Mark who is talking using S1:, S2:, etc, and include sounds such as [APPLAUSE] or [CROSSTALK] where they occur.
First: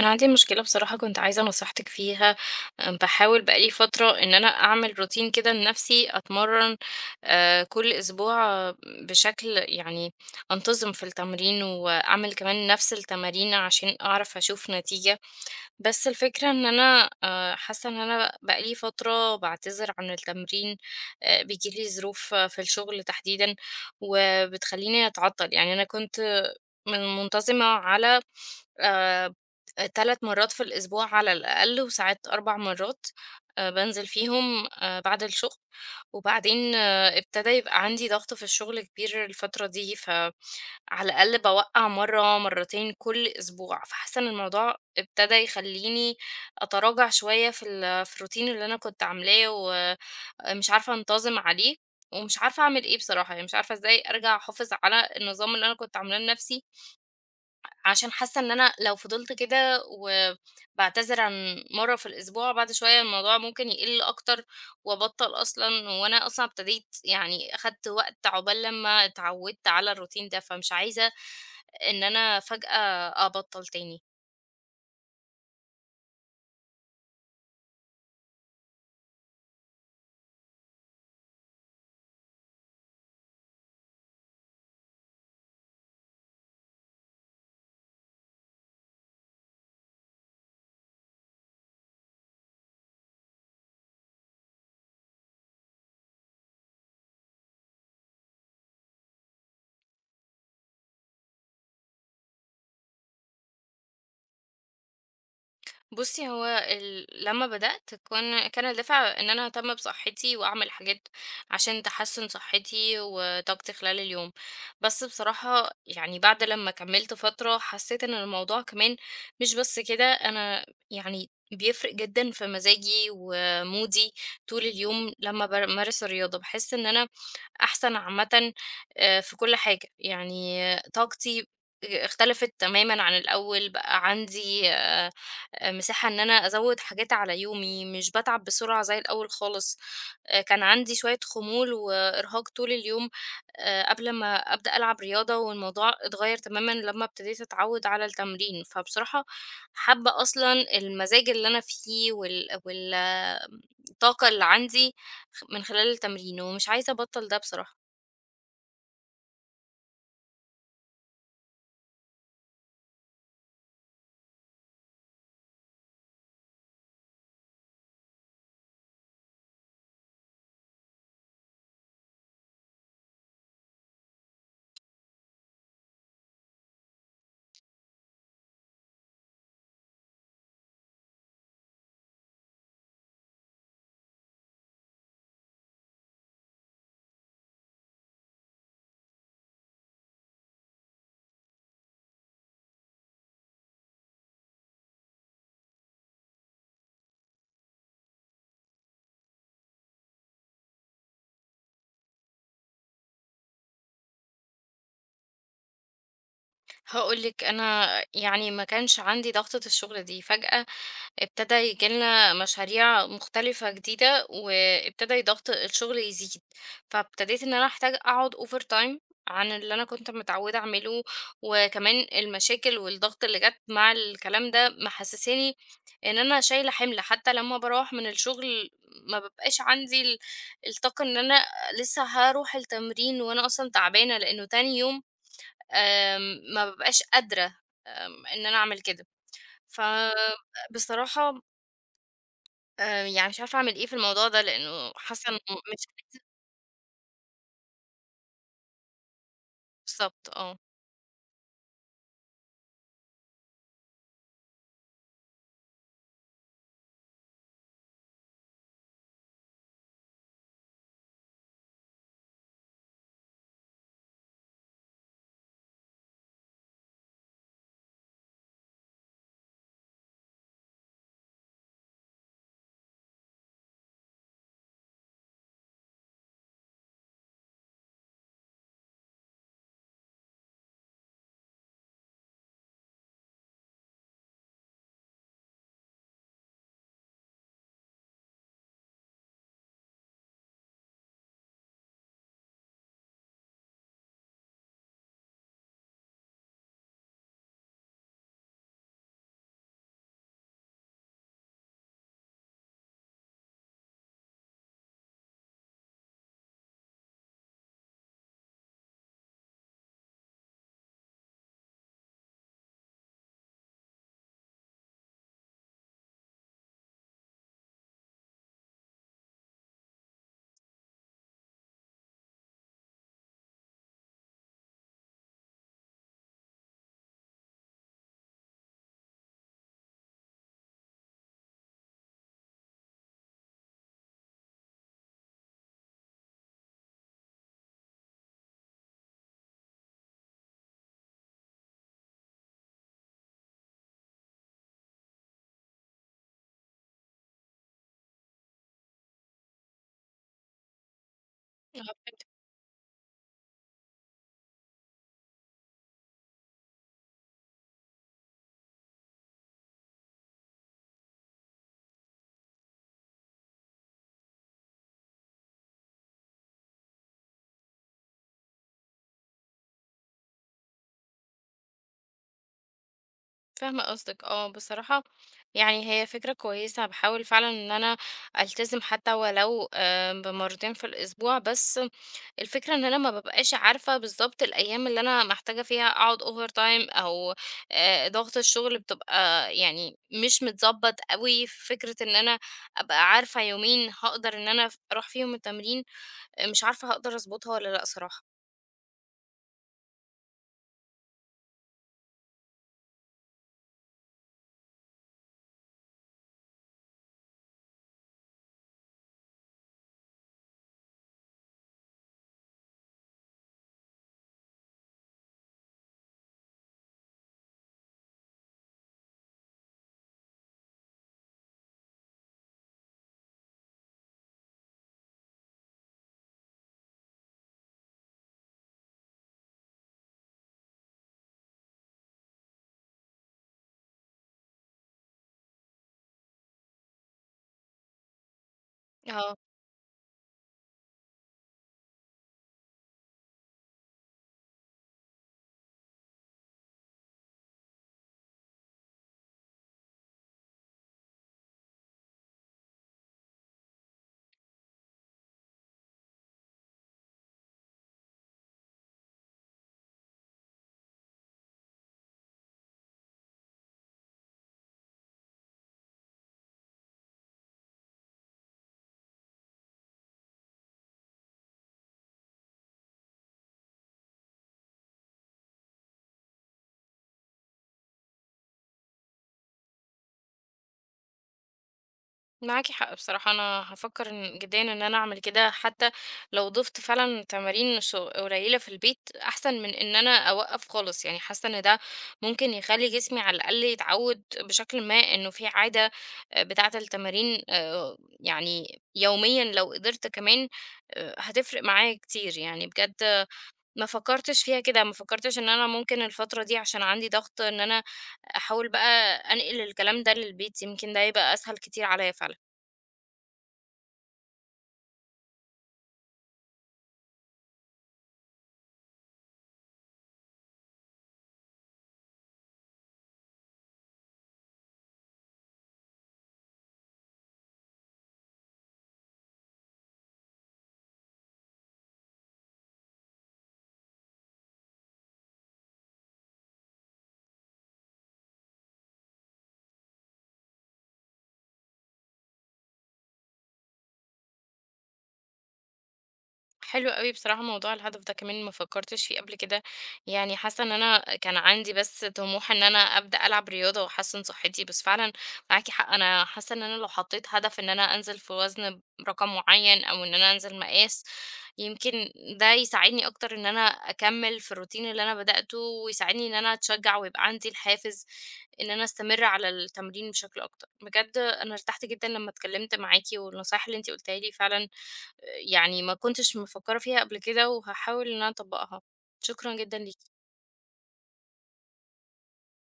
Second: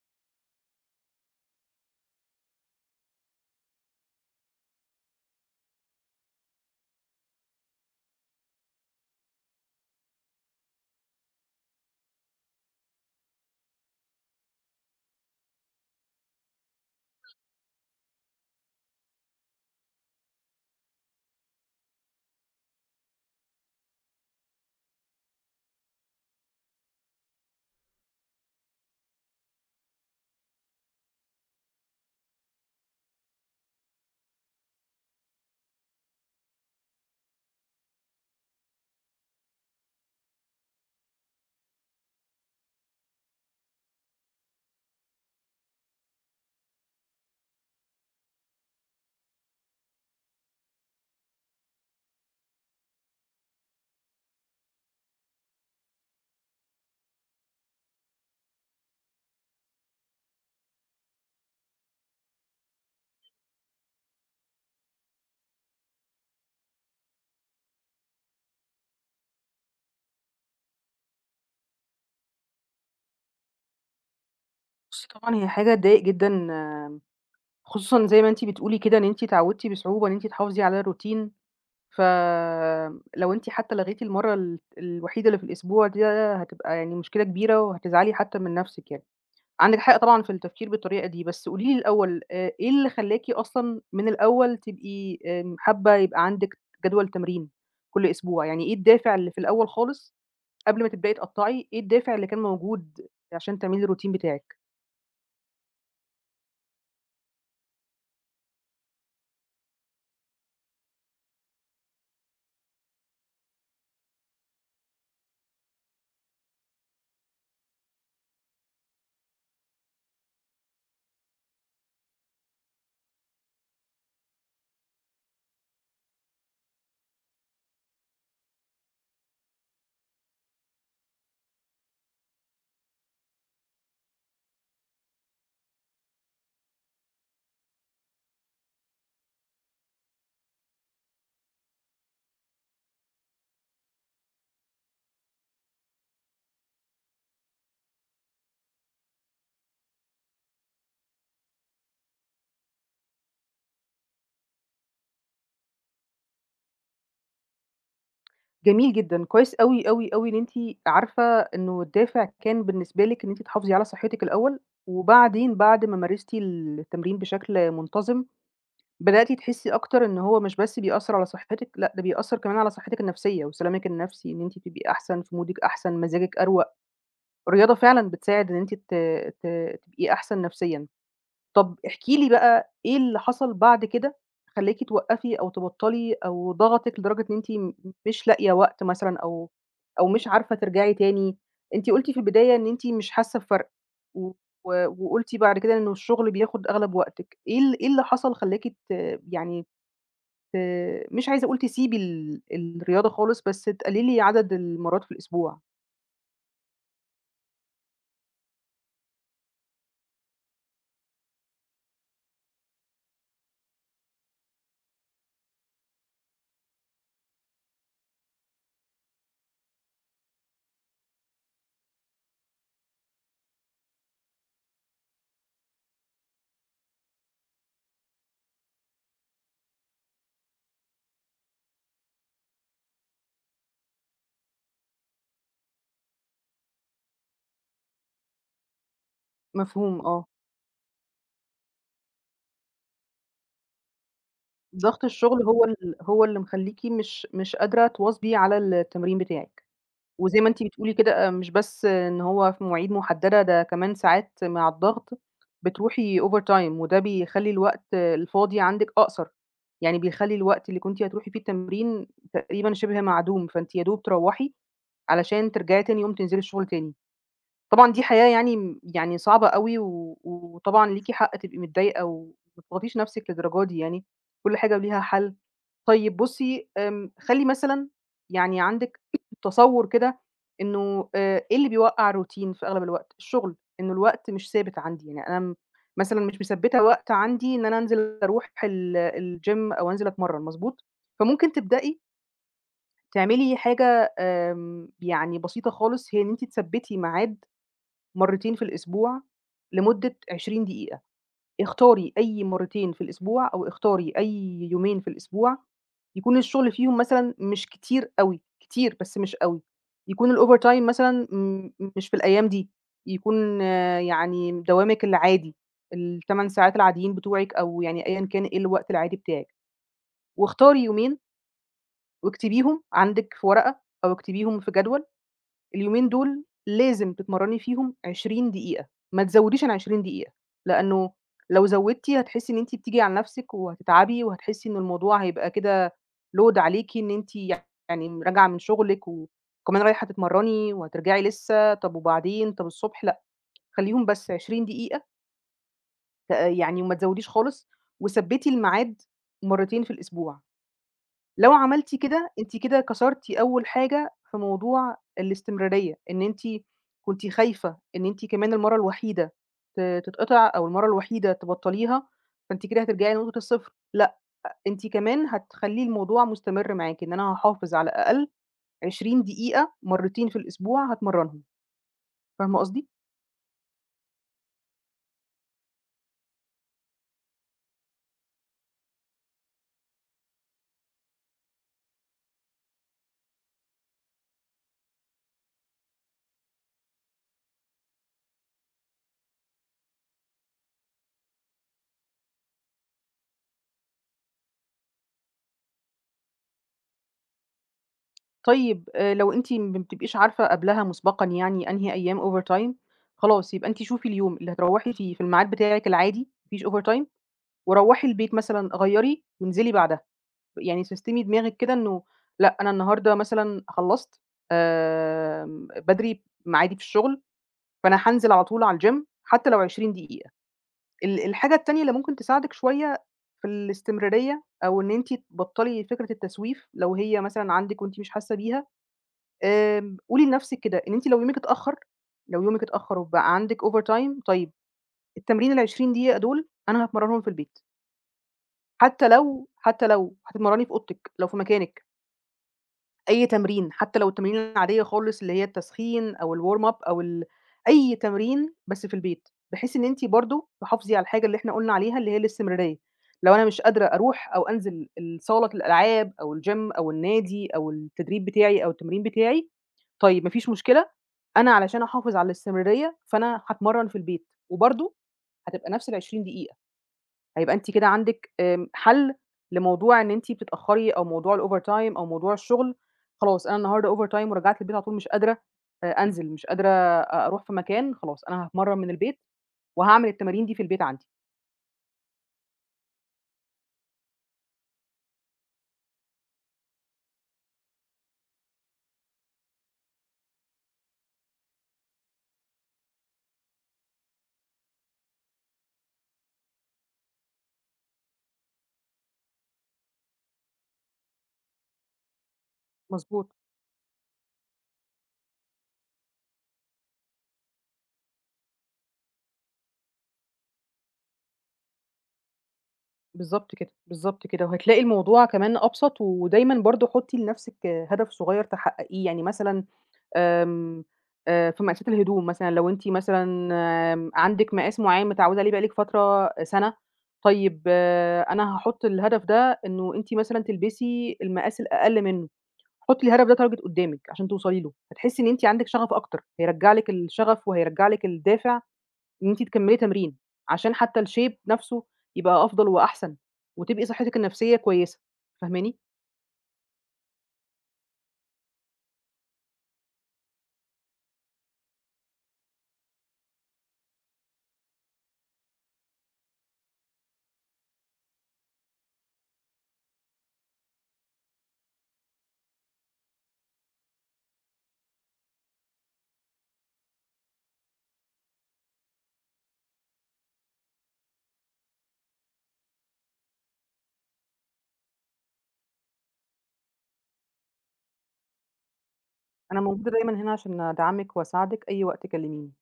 S1: أنا عندي مشكلة بصراحة، كنت عايزة نصيحتك فيها. باحاول بقى لي فترة إن أنا أعمل روتين كده لنفسي أتمرّن كل أسبوع، بشكل يعني أنتظم في التمرين، وأعمل كمان نفس التمارين عشان أعرف أشوف نتيجة. بس الفكرة إن أنا حاسة إن أنا بقى لي فترة بعتذر عن التمرين. بيجيلي ظروف في الشغل تحديدا، وبتخليني أتعطل. يعني أنا كنت منتظمة على آه، تلات مرات في الأسبوع على الأقل، وساعات أربع مرات، بنزل فيهم بعد الشغل. وبعدين ابتدى يبقى عندي ضغط في الشغل كبير الفترة دي، على الأقل باوقّع مرّة، مرّتين كل أسبوع، فحاسّة إن الموضوع ابتدى يخلّيني أتراجع شوية في ال في الroutine اللي أنا كنت عاملاه، ومش عارفة أنتظم عليه، ومش عارفة أعمل إيه بصراحة. يعني مش عارفة إزاي أرجع أحافظ على النظام اللي أنا كنت عاملاه لنَفْسي، عشان حاسة إن أنا لو فضلت كده وباعتذر عن مرة في الأسبوع، بعد شوية الموضوع ممكن يقل أكتر وأبطل أصلا. وأنا أصلا ابتديت، يعني أخدت وقت عقبال لما اتعودت على الروتين ده، فمش عايزة إن أنا فجأة أبطل تاني.
S2: بُصّي طبعًا هي حاجة تضايق جدًا، خصوصًا زي ما أنتِ بتقولي كده إن أنتِ اتعودتِ بصعوبة إن أنتِ تحافظي على الروتين، فلو أنتِ حتى لغيتِ المرّة الوحيدة اللي في الأسبوع ده هتبقى يعني مشكلة كبيرة وهتزعلي حتى من نَفْسِك يعني. عندِك حق طبعًا في التفكير بالطريقة دي، بس قولي لي الأول إيه اللي خلّاكِ أصلًا من الأول تبقي حابة يبقى عندِك جدول تمرين كل أسبوع، يعني إيه الدافع اللي في الأول خالص قبل ما تبدئي تقطّعي، إيه الدافع اللي كان موجود عشان تعملي الروتين بتاعِك؟
S1: بُصّي، هو لمّا بدأت كان الدافع إن أنا أهتم بصحّتي وأعمل حاجات عشان تحسّن صحّتي وطاقتي خلال اليوم. بس بصراحة يعني بعد لمّا كمّلت فترة حسّيت إن الموضوع كمان مش بس كده، أنا يعني بيفرق جدًا في مزاجي ومودي طول اليوم لمّا بامارس الرياضة. باحس إن أنا أحسن عامةً في كل حاجة، يعني طاقتي اختلفت تمامًا عن الأول، بقى عندي مساحة إن أنا أزوّد حاجات على يومي، مش باتعب بسرعة زي الأول خالص. كان عندي شوية خمول وإرهاق طول اليوم قبل ما أبدأ ألعب رياضة، والموضوع اتغيّر تمامًا لمّا ابتديت أتعوّد على التمرين. فبصراحة حابة أصلًا المزاج اللي أنا فيه وال وال الطاقة اللي عندي من خلال التمرين، ومش عايزة أبطّل ده بصراحة.
S2: جميل جدًا، كويس أوي، أوي، أوي إن أنتِ عارفة إنه الدافع كان بالنسبة لِك إن أنتِ تحافظي على صحتِك الأول، وبعدين بعد ما مارستِ التمرين بشكل منتظم، بدأتِ تحسي أكتر إن هو مش بس بيأثّر على صحتِك، لأ ده بيأثّر كمان على صحتِك النفسية وسلامِك النفسي، إن أنتِ تبقي أحسن، في مودِك أحسن، مزاجِك أروق. الرياضة فعلًا بتساعد إن أنتِ ت ت تبقي أحسن نفسيًا. طب احكِ لي بقى إيه اللي حصل بعد كده خلّاكِ توقّفي أو تبطّلي أو ضغطِك لدرجة إن أنتِ مش لاقية وقت مثلًا أو مش عارفة ترجعي تاني؟ أنتِ قُلتِ في البداية إن أنتِ مش حاسة بفرق و وقُلتِ بعد كده إنه الشغل بياخُد أغلب وقتِك، إيه اللي حصل خلّاكِ ت يعني ت مش عايزة أقول تسيبي الرياضة خالص، بس تقلّلي عدد المرّات في الأسبوع؟
S1: هاقول لِك أنا، يعني ما كانش عندي ضغطة الشغل دي، فجأة ابتدى ييجي لنا مشاريع مختلفة جديدة وابتدى ضغط الشغل يزيد، فابتديت ان انا احتاج اقعد اوفر تايم عن اللي انا كنت متعودة اعمله. وكمان المشاكل والضغط اللي جت مع الكلام ده محسساني ان انا شايلة حمل، حتى لما بروح من الشغل ما ببقاش عندي الطاقة ان انا لسه هروح التمرين، وانا اصلا تعبانة لانه تاني يوم آم، ما ببقاش قادرة ان انا اعمل كده. ف
S2: مفهوم آه.
S1: بصراحة يعني مش عارفة أعمل إيه في الموضوع ده، لإنه
S2: ضغط
S1: حاسة إنه
S2: الشغل هو
S1: مش
S2: ال هو اللي مخلّيكِ مش قادرة تواظبي على التمرين بتاعِك.
S1: بالضبط.
S2: وزي ما
S1: آه.
S2: أنتِ بتقولي كده، مش بس إن هو في مواعيد محددة، ده كمان ساعات مع الضغط بتروحي overtime وده بيخلّي الوقت الفاضي عندِك أقصر، يعني بيخلّي الوقت اللي كنتِ هتروحي فيه التمرين تقريبًا شِبه معدوم، فأنتِ يا دوب تروّحي علشان ترجعي تاني يوم تنزلي الشغل تاني. طبعًا دي حياة يعني م يعني صعبة أوي، وطبعًا ليكِ حق تبقي متضايقة وما تضغطيش نفسِك للدرجة دي يعني، كل حاجة وليها حل. طيب بُصّي، خلّي مثلًا يعني عندِك [COUGHS] [CLEARS THROAT] تصوُّر كده إنه إيه اللي بيوقّع الروتين في أغلب الوقت؟ الشغل، إنه الوقت مش ثابت عندي، يعني أنا مثلًا مش مثبّتة وقت عندي إن أنا أنزل أروح الgym أو أنزل أتمرّن، مضبوط؟ فممكن تبدئي تعملي حاجة يعني بسيطة خالص، هي إن أنتِ تثبّتي ميعاد مرّتين في الأسبوع لمدة 20 دقيقة، اختاري أي مرّتين في الأسبوع أو اختاري أي يومين في الأسبوع يكون الشغل فيهم مثلًا مش كتير أوي، كتير بس مش أوي، يكون الovertime مثلًا مش في الأيام دي، يكون يعني دوامِك العادي، ال8 ساعات العاديين بتوعِك أو يعني أيًا كان إيه الوقت العادي بتاعِك، واختاري يومين واكتبيهم عندِك في ورقة أو اكتبيهم في جدول اليومين دول لازم تتمرّني فيهم 20 دقيقة، ما تزوّديش عن 20 دقيقة، لإنه لو زوّدتِ هتحسّي إن أنتِ بتيجي على نَفْسِك وهتتعبي وهتحسّي إن الموضوع هيبقى كده load عليكِ إن أنتِ يعني راجعة من شُغلِك وكمان رايحة تتمرّني وهترجعي لسه، طَب وبعدين، طَب الصبح، لأ، خلّيهم بس 20 دقيقة يعني وما تزوّديش خالص وثبّتي الميعاد مرّتين في الأسبوع. لو
S1: آه،
S2: عملتِ
S1: فهمت.
S2: كده، أنتِ كده كسرتِ أول حاجة في موضوع الاستمرارية، إن أنتِ كنتِ خايفة إن أنتِ كمان المَرّة الوحيدة تتقطع أو المَرّة الوحيدة تبطّليها، فأنتِ كده هترجعي لنقطة الصفر، لأ، أنتِ كمان هتخلّي الموضوع مستمر معاكِ، إن أنا هاحافظ على الأقل 20 دقيقة مرّتين في الأسبوع هاتمرّنهم، فاهمة قصدي؟
S1: فاهمة قصدك. آه، بصراحة يعني هي فكرة كويسة، هاحاول فعلًا إن أنا ألتزم حتى ولو بمرتين في الأسبوع. بس الفكرة إن أنا ما بابقاش عارفة بالضبط الأيام اللي أنا محتاجة فيها أقعد overtime أو ضغط الشغل بتبقى، يعني مش متضبط أوي. فكرة إن أنا أبقى عارفة يومين هاقدر إن أنا أروح فيهم التمرين، آه، مش عارفة هاقدر أضبطها والّا لأ صراحة.
S2: طيب لو أنتِ ما بتبقيش عارفة قبلها مسبقًا يعني أنهي أيام overtime، خلاص يبقى أنتِ شوفي اليوم اللي هتروّحي فيه في الميعاد بتاعِك العادي، ما فيش overtime وروّحي البيت مثلًا، غيّري وانزلي بعدها، يعني سيستمي دماغِك كده إنه لأ، أنا النهارده مثلًا خلّصت بدري ميعادي في الشغل، فأنا هانزل على طول على الgym حتى لو 20 دقيقة. الحاجة التانية اللي ممكن تساعدِك شوية في الاستمرارية أو إن أنتِ تبطّلي فكرة التسويف لو هي مثلًا عندِك وأنتِ مش حاسة بيها، قولي لنفسِك كده إن أنتِ لو يومِك اتأخّر وبقى عندِك overtime طيب التمرين ال20 دقيقة دول أنا هاتمرّنهم في البيت. حتى
S1: آه.
S2: لو حتى لو هتتمرّني في أوضتِك، لو في مكانِك، أي تمرين، حتى لو التمارين العادية خالص اللي هي التسخين أو الwarm up أو أي تمرين بس في البيت، بحيث إن أنتِ برضه تحافظي على الحاجة اللي إحنا قُلنا عليها اللي هي الاستمرارية، لو أنا مش قادرة أروح أو أنزل صالة الألعاب أو الgym أو النادي أو التدريب بتاعي أو التمرين بتاعي، طيب ما فيش مشكلة، أنا علشان أحافظ على الاستمرارية فأنا هاتمرّن في البيت، وبرضه هتبقى نفس ال20 دقيقة، هيبقى أنتِ كده عندِك حل لموضوع إن أنتِ بتتأخّري أو موضوع الovertime أو موضوع الشغل، خلاص أنا النهارده overtime ورجعت البيت على طول مش قادرة أنزل، مش قادرة أروح في مكان، خلاص أنا هاتمرّن من البيت وهاعمل التمارين دي في البيت عندي.
S1: معاكي حق بصراحة، أنا هفكر جدا إن أنا أعمل كده، حتى لو ضفت فعلا تمارين قليلة في البيت أحسن من إن أنا أوقف خالص. يعني حاسة إن ده ممكن يخلي جسمي على الأقل يتعود بشكل ما إنه في عادة بتاعة التمارين، يعني يوميا لو قدرت كمان، هتفرق معايا كتير يعني بجد.
S2: مضبوط،
S1: ما فكرتش فيها كده، ما فكرتش ان انا ممكن الفترة دي عشان عندي ضغط ان انا احاول بقى انقل الكلام ده للبيت. يمكن ده يبقى اسهل كتير عليا فعلا.
S2: بالضبط كده، بالضبط كده، وهتلاقي الموضوع كمان أبسط ودايمًا برضه حُطّي لنَفْسِك هدف صغير تحققيه، يعني مثلًا آمم، في مقاسات الهدوم مثلًا لو أنتِ مثلًا عندِك مقاس معيّن متعوّدة عليه بقى لِك فترة سَنة، طيب أنا هاحُط الهدف ده إنه أنتِ مثلًا تلبسي المقاس الأقل منّه، حُطّي الهدف ده target قُدّامِك عشان توصلي له، هتحسّي إن أنتِ عندِك شغف أكتر، هيرجّع لِك الشغف وهيرجّع لِك الدافع إن أنتِ تكمّلي تمرين، عشان حتّى الshape نَفْسه يبقى أفضل وأحسن، وتبقي صحّتِك النفسيّة كويسة، فاهماني؟
S1: حلو أوي بصراحة، موضوع الهدف ده كمان ما فكرتش فيه قبل كده. يعني حاسة ان انا كان عندي بس طموح ان انا ابدأ العب رياضة واحسن صحتي، بس فعلا معاكي حق. انا حاسة ان انا لو حطيت هدف ان انا انزل في وزن رقم معين او ان انا انزل مقاس، يمكن ده يساعدني اكتر ان انا اكمل في الروتين اللي انا بدأته، ويساعدني ان انا اتشجع ويبقى عندي الحافز ان انا استمر على التمرين بشكل اكتر. بجد انا ارتحت جدا لما اتكلمت معاكي، والنصايح اللي انتي قلتها لي فعلا يعني ما كنتش مفكرة فيها قبل كده، وهاحاول إن أنا أطبقها. شكرًا
S2: أنا
S1: جدًا
S2: موجودة
S1: ليكِ.
S2: دايمًا هنا عشان أدعمِك وأساعدِك أي وقت كلّميني.